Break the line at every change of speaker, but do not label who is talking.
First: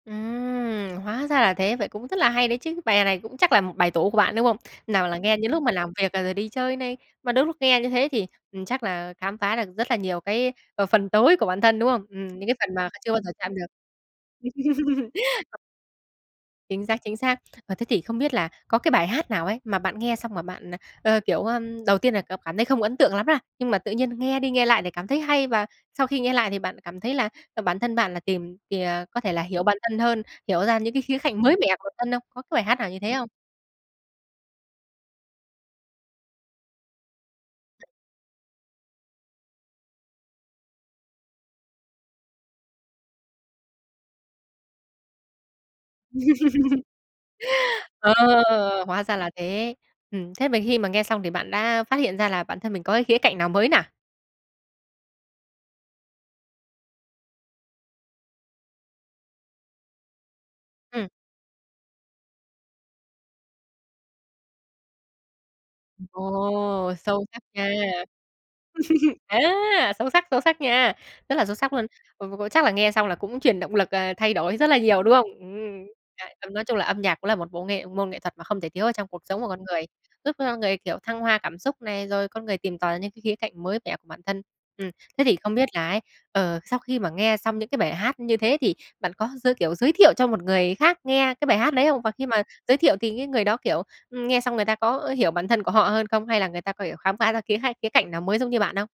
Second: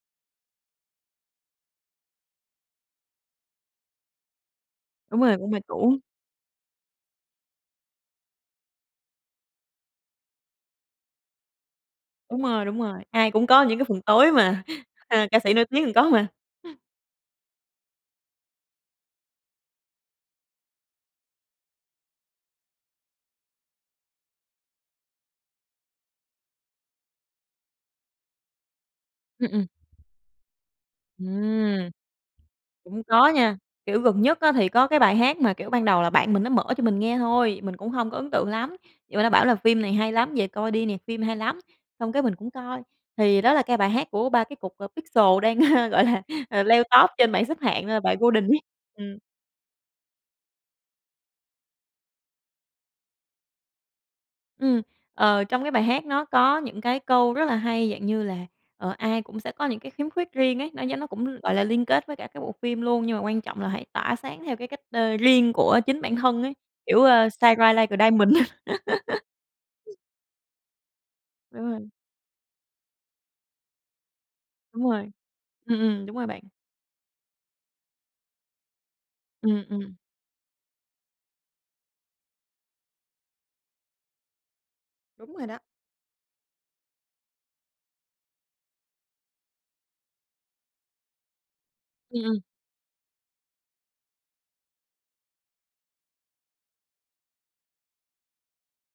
Ừm, hóa ra là thế, vậy cũng rất là hay đấy chứ, bài này cũng chắc là một bài tủ của bạn, đúng không? Nào là
Đúng
nghe
rồi.
những
Cũng bài
lúc mà làm
tủ.
việc, à, rồi đi chơi này, mà đến lúc nghe như thế thì, ừm, chắc là khám phá được rất là nhiều cái, à, phần tối của bản thân, đúng không? Ừm,
Đúng
những cái
rồi,
phần
đúng
mà
rồi,
chưa bao
ai
giờ
cũng
chạm
có
được.
những cái phần tối mà, a, ca sĩ nổi tiếng còn có mà.
Chính xác, chính xác. Ờ, thế thì không biết là có cái bài hát nào ấy, mà bạn nghe xong mà bạn, ờ, ờ, kiểu, ờm, đầu tiên là cảm cảm thấy không ấn tượng lắm, a, nhưng mà tự nhiên nghe đi nghe lại thì cảm thấy hay, và sau khi nghe lại thì bạn cảm thấy là, ờ, bản thân bạn là tìm thì, ờ, có thể là
Ừm,
hiểu
ừm.
bản thân hơn, hiểu ra những cái khía cạnh mới mẻ của
Ừm.
bản thân không? Có cái bài hát nào như
Cũng
thế không?
có nha, kiểu gần nhất á thì có cái bài hát mà, kiểu, ban đầu là bạn mình nó mở cho mình nghe thôi, mình cũng hông có ấn tượng lắm, vậy mà nó bảo là "Phim này hay lắm, về coi đi nè, phim hay lắm!" Xong cái mình cũng coi, thì đó là cái bài hát của 3 cái cục, ờ, Pixel đang, ơ, gọi là, ờ, leo top trên mạng xếp hạng, đó là
Ờ,
bài "Golden" ấy.
hóa
Ừm.
ra là thế. Ừm, thế mà khi mà nghe xong thì bạn đã phát hiện ra là bản thân mình có cái khía cạnh nào mới nà?
Ừm, ờ, trong cái bài hát nó có những cái câu rất là hay, dạng như là, ờ, ai cũng sẽ có những cái khiếm khuyết riêng ấy, nó giống
Ừm.
nó cũng, gọi là, liên kết với cả cái bộ phim luôn, nhưng mà quan trọng là hãy tỏa sáng theo cái cách, ơ, riêng của chính bản thân ấy,
Ồ,
kiểu,
sâu
ơ,
sắc
shine
nha,
bright like a diamond.
á, sâu sắc, sâu sắc nha, rất là sâu
Đúng
sắc luôn.
rồi.
Ờ, ờ, chắc là nghe xong là cũng truyền động lực, à, thay đổi rất là
Đúng
nhiều,
rồi,
đúng không?
ừm,
Ừm,
ừm, đúng
ờ,
rồi bạn.
ơ, nói chung là âm nhạc cũng là một bộ nghệ môn nghệ thuật mà không thể thiếu ở trong cuộc sống của con
Ừm,
người,
ừm.
giúp cho con người, kiểu, thăng hoa cảm xúc này, rồi con người tìm tòi những cái khía cạnh mới mẻ của bản thân. Ừm, thế
Đúng
thì
rồi
không
đó.
biết là ấy, ờ, sau khi mà nghe xong những cái bài hát như thế, thì bạn có giới kiểu, giới thiệu cho một người khác nghe cái bài hát đấy không? Và
Ừm,
khi
ừm.
mà giới thiệu thì cái người đó, kiểu, ừm, nghe xong người ta có, ơ, hiểu bản thân của họ hơn không? Hay là người ta có hiểu khám phá ra khía hay khía cạnh nào mới giống như bạn không?